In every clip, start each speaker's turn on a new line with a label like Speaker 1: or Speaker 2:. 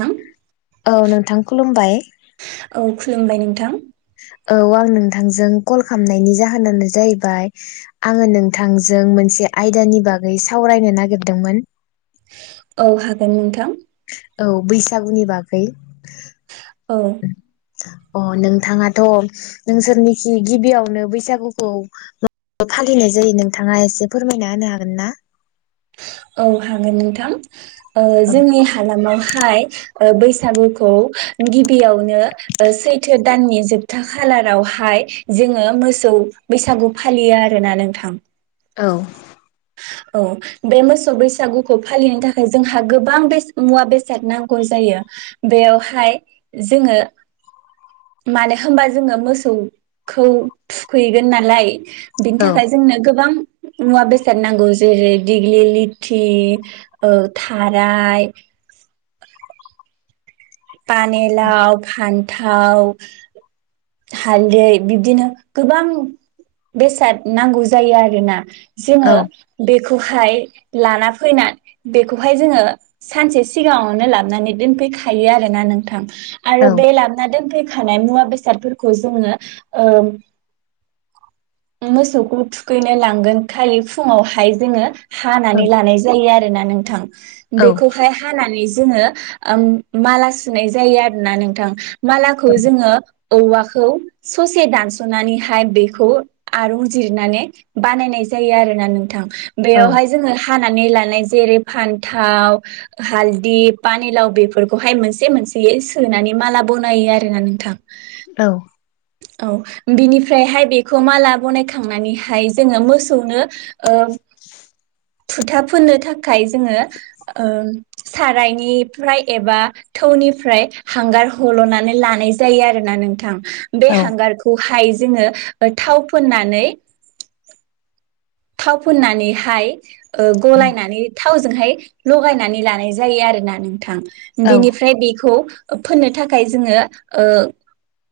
Speaker 1: थां
Speaker 2: औ नोंथां खुलुमबाय । [unintelligible]
Speaker 1: औ खुलुमबाय नोंथां
Speaker 2: औ आं नोंथांजों कल खालामनायनि जाहोनानो जाहैबाय आङो नोंथांजों मोनसे आयदानि बागै सावरायनो नागिरदोंमोन ।
Speaker 1: औ हागोन नोंथां
Speaker 2: औ बैसागुनि बागै
Speaker 1: औ
Speaker 2: अ नोंथाङाथ' नोंसोरनिखि गिबियावनो बैसागुखौ मा फालिनाय जायो नोंथाङा एसे फोरमायना होनो हागोन ना?
Speaker 1: औ हागोन नोंथां ओ
Speaker 2: औ
Speaker 1: जोंनि हालामाव हाय ओ बैसागुखौ गिबियावनो ओ सैथ्र' दाननि जोबथा खालारावहाय जोङो मोसौ बैसागु फालियो आरोना नोंथां ।
Speaker 2: औ
Speaker 1: औ बे मोसौ बैसागुखौ फालिनो थाखाय जोंहा गोबां बे मुवा-बेसाद नांगौ जायो बेयावहाय जोङो मानो होनबा जोङो मोसौखौ थुखैगोन नालाय बिनि थाखाय
Speaker 2: औ
Speaker 1: जोंनो गोबां मुवा बेसाद नांगौ जेरै दिग्लि लिथि ओ थाराय पानि लाव फानथाव हालदै बिब्दिनो गोबां बेसाद नांगौ जायो आरोना । जोङो बे बेखौहाय लाना फैनानै बेखौहाय जोङो सानसे सिगाङावनो लाबोनानै दोनफैखायो आरो ना नोंथां
Speaker 2: औ
Speaker 1: आरो बे लाबोना दोनफै खानाय मुवा बेसादफोरखौ जोङो ओ मोसौखौ थुखैनो लांगोन खालि फुङावहाय जोङो हानानै लानाय जायो आरो आरो ना नोंथां
Speaker 2: औ
Speaker 1: बेखौहाय हानानै जोङो ओ माला सु सुनाय जायो आरोना नोंथां मालाखौ जोङो औवाखौ ससे दानस'नानैहाय बेखौ आरंजिरनानै बानायनाय जायो आरोना नोंथां ।
Speaker 2: औ
Speaker 1: बेयावहाय जोङो खानानै लानाय जेरै फान्थाव हालददि पानिलाव बेफोरखौहाय मोनसे मोनसे मोनसेयै सोनानै माला बनायो आरोना नोंथां
Speaker 2: औ
Speaker 1: औ बिनिफ्रायहाय बेखौ माला बनायखांनानैहाय जोङो मोसौनो ओ फोथा फोननो थाखाय थाखाय जोङो सारायनिफ्राय एबा थौनिफ्राय हांगार हल'नानै लानाय जायो आरोना नोंथां बे
Speaker 2: औ
Speaker 1: हांगारखौ हाय जोङो थाव फुननानै थाव फुननानैहाय गलायनानै थावजोंहाय लगायनानै लानाय जायो आरो ना नोंथां
Speaker 2: औ
Speaker 1: बेनिफ्राय बेखौ फोननो थाखाय जोङो ओ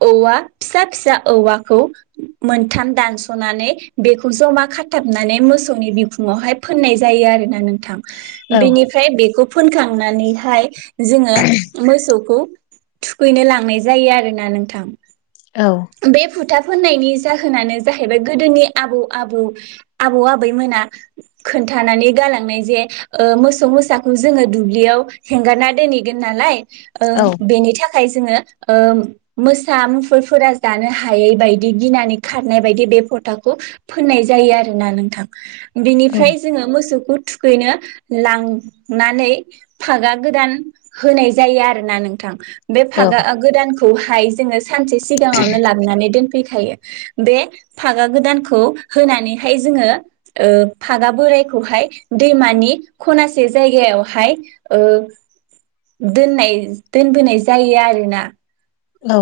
Speaker 1: औवा फिसा फिसा औवाखौ मोनथाम दानस'नानै बेखौ जमा खा थाबनानै मोसौनि बिखुंआवहाय फोननाय जायो आरोना नोंथां बेनिफ्राय बेखौ फोनखांनानैहाय जोङो मोसौखौ थुखैनो लांनाय जायो आरोना नोंथां बे भुथा फोनायनि जाहोनानो जाहैबाय गोदोनि आबौ आबौ आबौ आबैमोना खोन्थानानै गालांनाय जे ओ मोसौ मोसाखौ जोङो दुब्लियाव हेंगारना दोनहैगोन नालाय ओ बेनि थाखाय थाखाय जोङो ओ मोसा मुफुरफोरा जानो हायै बायदि गिनानै खारनाय बायदि बे फोथाखौ फोननाय जायो आरो आरो ना नोंथां
Speaker 2: औ
Speaker 1: बिनिफ्राय जोङो मोसौखौ थुखैनो लांनानै फागा गोदान होनाय जायो आरोना नोंथां बे फागा ओ गोदान खौहाय जोङो सानसे सिगाङावनो लाबोनानै दोन फैखायो बे फागा गोदानखौ होनानै हाय जोङो ओ फागा बोरायखौहाय दैमानि खनासे जायगायावहाय ओ दोननाय दोनबोनाय जायो आरोना
Speaker 2: औ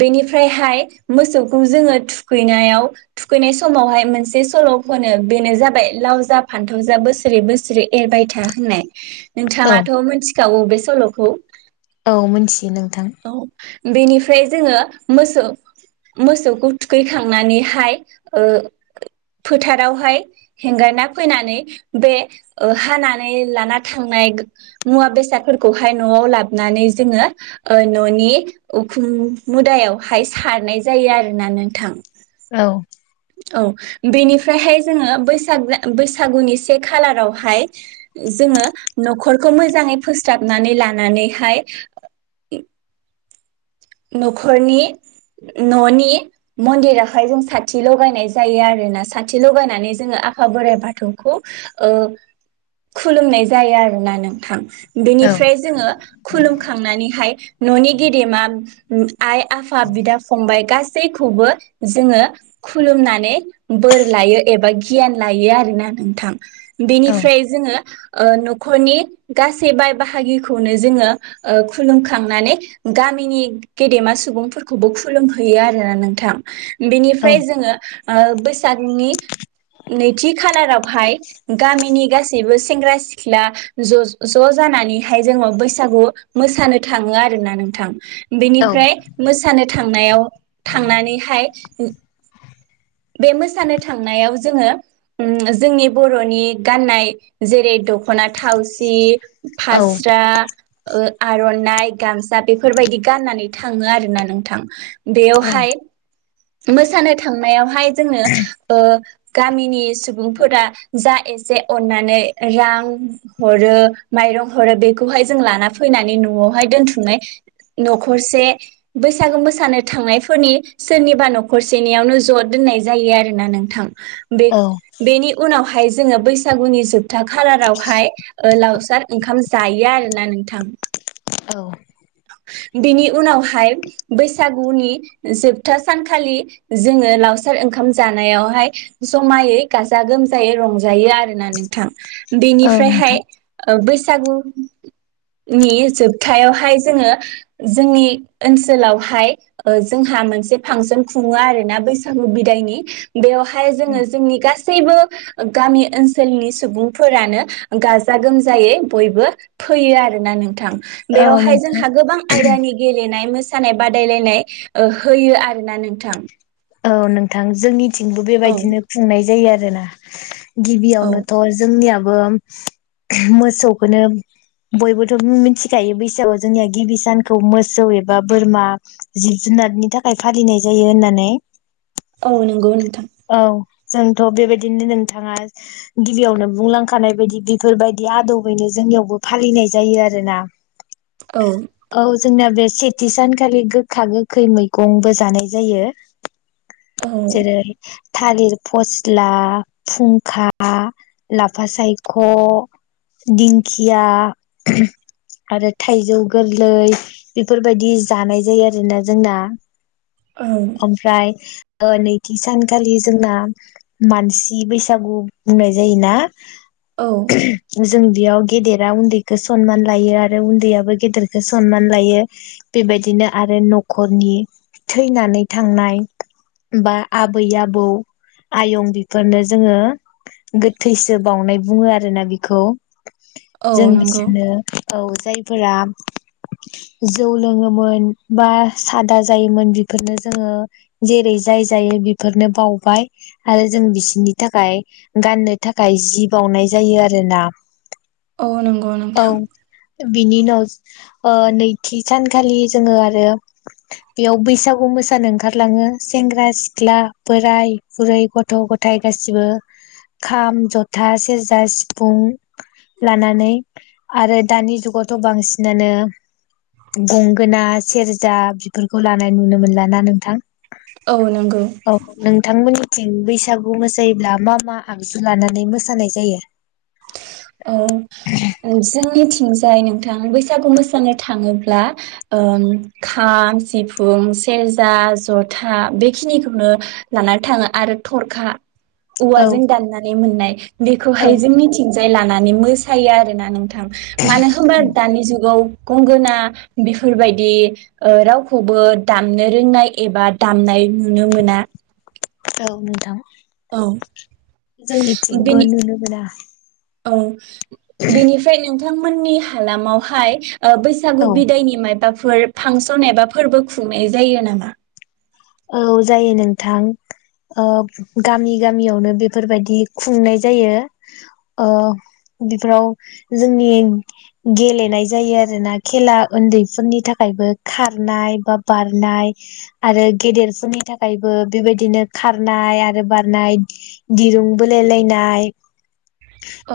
Speaker 1: बेनिफ्रायहाय मोसौखौ जोङो थुखैनायाव थुखैनाय समावहाय मोनसे सल' होनो बेनो जाबाय लाव जा फान्थाव जा बोसोरै बोसोरै एरबाय था होननाय
Speaker 2: औ
Speaker 1: नोंथाङाथ' मिथि गाव बेस सलखौ
Speaker 2: औ मोनथियो नों
Speaker 1: औ बेनिफ्राय जोङो मोसौ मोसौखौ थुखैखांनानैहाय ओ फोथारावहाय हेंगारना फैनानै बे ओ हानानै लाना थांनाय मुवा बेसादफोरखौहाय न'आव लाबोनानै जोङो ओ न'नि उखुम मुदायावहाय सारनाय जायो आरोना नोंथां
Speaker 2: औ
Speaker 1: औ बेनिफ्रायहाय जोङो बैसाग बैसागुनि से खालारावहाय जोङो न'खरखौ मोजाङै फोस्राबनानै लानानैहाय नखरनि ननि मन्दिरावहाय जों साथि लगायनाय जायो आरो ना साथि लगायनानै जोङो आफा बोराइ बाथौखौ ओ खुलुमनाय जायो आरोना नोंथां
Speaker 2: औ
Speaker 1: बेनिफ्राय जोङो खुलुमखांनानैहाय ननि‌ गेदेमा म आइ आफा बिदा फंबाइ गासै खौबो जोङो खुलुमनानै बोर लायो एबा गियान लायो आरोना नोंथां
Speaker 2: औ
Speaker 1: बेनिफ्राय जोङो ओ नखरनि गासै बाय बाहागिखौनो जोङो ओ खुलुमखांनानै गामिनि गेदेमा सुबुंफोरखौबो खुलुमहैयो आरोना नोंथां
Speaker 2: औ
Speaker 1: बिनिफ्राय जोङो ओ बैसागनि नैथि खालारावहाय गामिनि गासैबो सेंग्रा सिख्ला ज' ज' जानानैहाय जोङो बैसागु मोसानो थाङो आरोना नोंथां
Speaker 2: औ
Speaker 1: बेनिफ्राय मोसानो थांनायाव थांनानैहाय ओ बे मोसानो थांनायाव जोङो उम जोंनि बर'नि गाननाय जेरै दख'ना थावसि फास्रा ओ आर'नाइ गामसा बेफोरबायदि गाननानै थाङो आरोना नोंथां
Speaker 2: औ
Speaker 1: बेवहाय मोसानो थांनायाव हाय जोंनो ओ गामिनि सुबुंफोरा जा एसे अननानै रां हरो माइरं हरो बेखौहाय जों लाना फैनानै न'आवहाय दोनथुमनाय नखरसे बैसागु मोसानो थांनायफोरनि सोरनिबा नखरसेनियावनो ज' दोननाय जायो आरोना नोंथां बे
Speaker 2: औ
Speaker 1: बेनि उनावहा हाय जोङो बैसागुनि जोबथा खालारावहाय ओ लावसार ओंखाम जायो आरोना नोंथां
Speaker 2: औ
Speaker 1: बिनि उनावहाय बैसागुनि जोबथा सानखालि जोङो लाव सार ओंखाम जानायावहाय जमायै गाजा गोमजायै रंजायो आरोना नोंथां बेनिफ्रायहाय ओ बैसागुनि जोबथायावहाय जोङो जोंनि ओनसोलावहाय ओ जोंहा मोनसे फांसन खुङो आरोना बैसा गु बिदायनि बेवहाय जोङो जोंनि गासै गासैबो गामि ओनसोलनि सुबुंफोरानो गाजा गोमजायै बयबो फैयो आरोना नोंथां
Speaker 2: औ
Speaker 1: बेवहाय
Speaker 2: नोंथां
Speaker 1: जोंहा गोबां आयदानि गेलेनाय मोसा सानाय बादायलायनाय ओ होयो आरोना नोंथां
Speaker 2: औ नोंथां जोंनि थिंबो
Speaker 1: औ
Speaker 2: बेबायदिनो खुंनाय जायो आरो [unintelligible]
Speaker 1: औ
Speaker 2: गिबियावनोथ' जोंनियाबो बो मोसौखौनो बयबोथ' मि-मिथिखायो बैसागआव जोंनिया गिबि सानखौ मोसौ एबा बोरमा जिब जुनारनि थाखाय फालिनाय जायो होननानै
Speaker 1: औ नंगौ नोंथां
Speaker 2: औ जोंथ' बेबायदिनो नोंथाङा गिबियावनो बुंलांखानाय बायदि बेफोरबायदि आदबैनो जोंनियावबो फालिनाय जायो आरो ना
Speaker 1: औ
Speaker 2: औ जोंनि बेस सेथि सानखालि गोखा गोखै मैगंबो जानाय जायो
Speaker 1: औ
Speaker 2: जेरै थालिर फस्ला फुंखा लाफा सायख' दिंखिया आरो थाइजौ गोरलै बेफोरबायदि जानाय जायो आरोना जोंना
Speaker 1: औ
Speaker 2: ओमफ्राय ओ नैथि सान खालि जोंना मानसि बैसागु बुंनाय जायोना
Speaker 1: औ
Speaker 2: जो जों बेयाव गेदेरा उन्दैखौ सनमान लायो आरो उन्दैयाबो गेदेरखौ सनमान लायो बेबायदिनो आरो न'खरनि थैनानै थांनाय बा आद आबै आबौ आयं बेफोरनो जोङो गोथैसो बावउनाय बुङो आरोना बेखौ
Speaker 1: औ
Speaker 2: जों
Speaker 1: नंगौ
Speaker 2: बिसोरनो औ जायफोरा जौ लोङोमोन बा सादा जायोमोन बेफोरनो जोङो जेरै जाय जायो बिफ फोरनो बावबाय आरो जों बिसिनि थाखाय गाननो थाखाय जि बावउनाय जायो आरोना
Speaker 1: औ नंगौ
Speaker 2: औ
Speaker 1: नोंथां
Speaker 2: बिनि उनाव ओ नैथि सानखालि जोङो आरो बेयाव बैसागु मोसानो ओंखारलाङो सेंग्रा सिख्ला बोराय बुरै गथ' गथाय गासिबो खाम जथा सेरजा सिफुं लानानै आरो दानि जुगावथ' बांसिनानो गंगोना सेरजा बेफोरखौ लानाय नुनो मोनला ना नोंथां
Speaker 1: औ नंगौ
Speaker 2: औ नोंथांमोननि थिं बैसागु मोसायोब्ला मा मा आगजु लानानै मोसानाय जायो
Speaker 1: औ ओ जोंनिथिंजाय नोंथां बैसागु मोसानो थाङोब्ला ओम खाम सिफुं सेरजा जथा बेखिनिखौनो लानानै थाङो आरो थरखा
Speaker 2: औ
Speaker 1: औवाजों दाननानै मोननाय
Speaker 2: औ
Speaker 1: बेखौहाय जोंनिथिं जाय लानानै मोसायो आरो ना नोंथां थां मानो होमबा दानि जुगाव गंगोना बेफोरबायदि ओ रावखौबो दामनो रोंनाय एबा दामनाय नुनो मोना
Speaker 2: औ नोंथां
Speaker 1: औ
Speaker 2: जोंनिथिंबो
Speaker 1: बेनि
Speaker 2: नुनो मोना
Speaker 1: औ बेनिफ्राय नों बिथांमोननि हालामावहाय बैसागु
Speaker 2: औ
Speaker 1: बिदायनि माइबा फोर फांसन एबा फोरबो खुंनाय जायो नामा
Speaker 2: औ जायो नोंथां ओ गामि गामियावनो बेफोरबायदि खुंनाय जायो ओ बेफोराव जोंनि गेलेनाय जायो आरोना खेला उन्दैफोरनि थाखायबो खारनाय बा बारनाय आरो गेदेरफोरनि थाखायबो बेबायदिनो खारनाय आरो बारनाय दिरुं बोलायलायनाय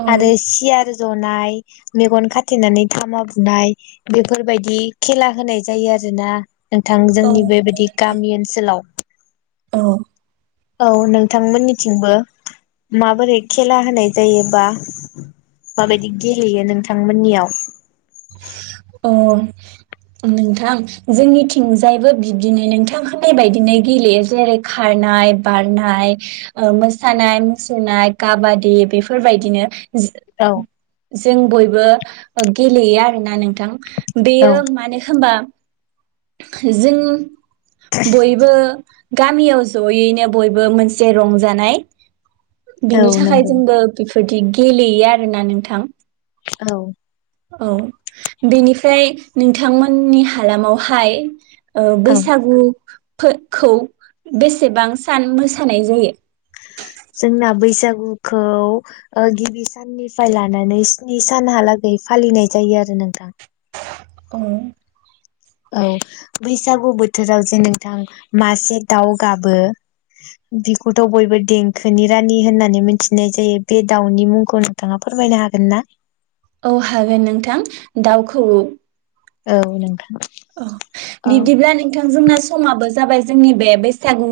Speaker 1: औ
Speaker 2: आरो सियार जनाय मेगन खाथेनानै थामा बुनाय बेफोरबायदि खेला होनाय जायो आरोना नोंथां
Speaker 1: औ
Speaker 2: जोंनि बेबायदि गाब गामि ओनसोलाव
Speaker 1: औ
Speaker 2: औ नोंथांमोननिथिंबो माबोरै खेला होनाय जायोबा माबायादि गेलयो नों थांमोननियाव
Speaker 1: अ नोंथां जोंनिथिंजायबो बिब्दिनो नोंथां होनानाय बिदिनो गेलेयो जेरै खारनाय बारनाय ओ मोसानाय मुसुरनाय काबादि बेफोरबायदिनो
Speaker 2: औ
Speaker 1: [unintelligible] जों बयबो ओ गेलेयो आरोना नों थां
Speaker 2: औ
Speaker 1: बेयो मानो होनबा जों बयबो गामियाव जयैनो बयबो मोनसे रंजानाय
Speaker 2: औ
Speaker 1: बिनि थाखाय
Speaker 2: नंगौ
Speaker 1: जोंबो बिफोर दि गेलेयो आरोना नोंथां
Speaker 2: औ
Speaker 1: औ बेनिफ्राय नोंथांमोननि हालामावहाय ओ
Speaker 2: औ
Speaker 1: बैसागु खो-खौ बेसेबां सान मोसानाय जायो
Speaker 2: जोंना बैसागुखौ ओ गिबि साननिफ्राय लानानै स्नि सानहालागै फालिनाय जायो आरो नोंथां
Speaker 1: उम
Speaker 2: औ बैसागु बोथोराव जे नोंथां मासे दाउ गाबो बेखौथ' बयबो देंखोनि रानि होननानै मिथिनाय जायो बे दाउनि मुंखौ नोंथाङा फोरमायनो हागोन ना
Speaker 1: औ हागोन नोंथां दाउ खौऔ
Speaker 2: औ नोंथां
Speaker 1: अ
Speaker 2: औ
Speaker 1: बिब्दिब्ला नोंथां जोंना समाबो जाबाय जोंनि बे बैसागु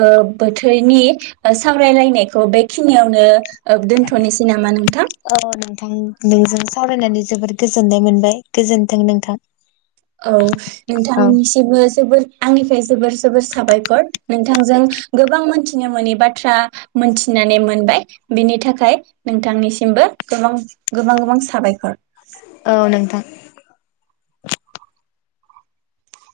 Speaker 1: ओ बोथोरनि ओ सावरायलायनायखौ बेखिनियावनो ओ दोनथ'नोसै नामा नोंथां
Speaker 2: औ नोंथां नोंजों सावरायनानै जोबोद गोजोननाय मोनबाय गोजोनथों नोंथां
Speaker 1: औ
Speaker 2: औ
Speaker 1: नोंथांनिसिबो जोबोर आंनिफ्राय जोबोर जोबोर साबायखर नोंथांजों गोबां मोनथिनो मोनोनि बाथ्रा मोनथिनानै मोनबाय बेनि थाखाय नोंथांनिसिमबो गोबां गोबां गोबां साबायखर
Speaker 2: औ नोंथां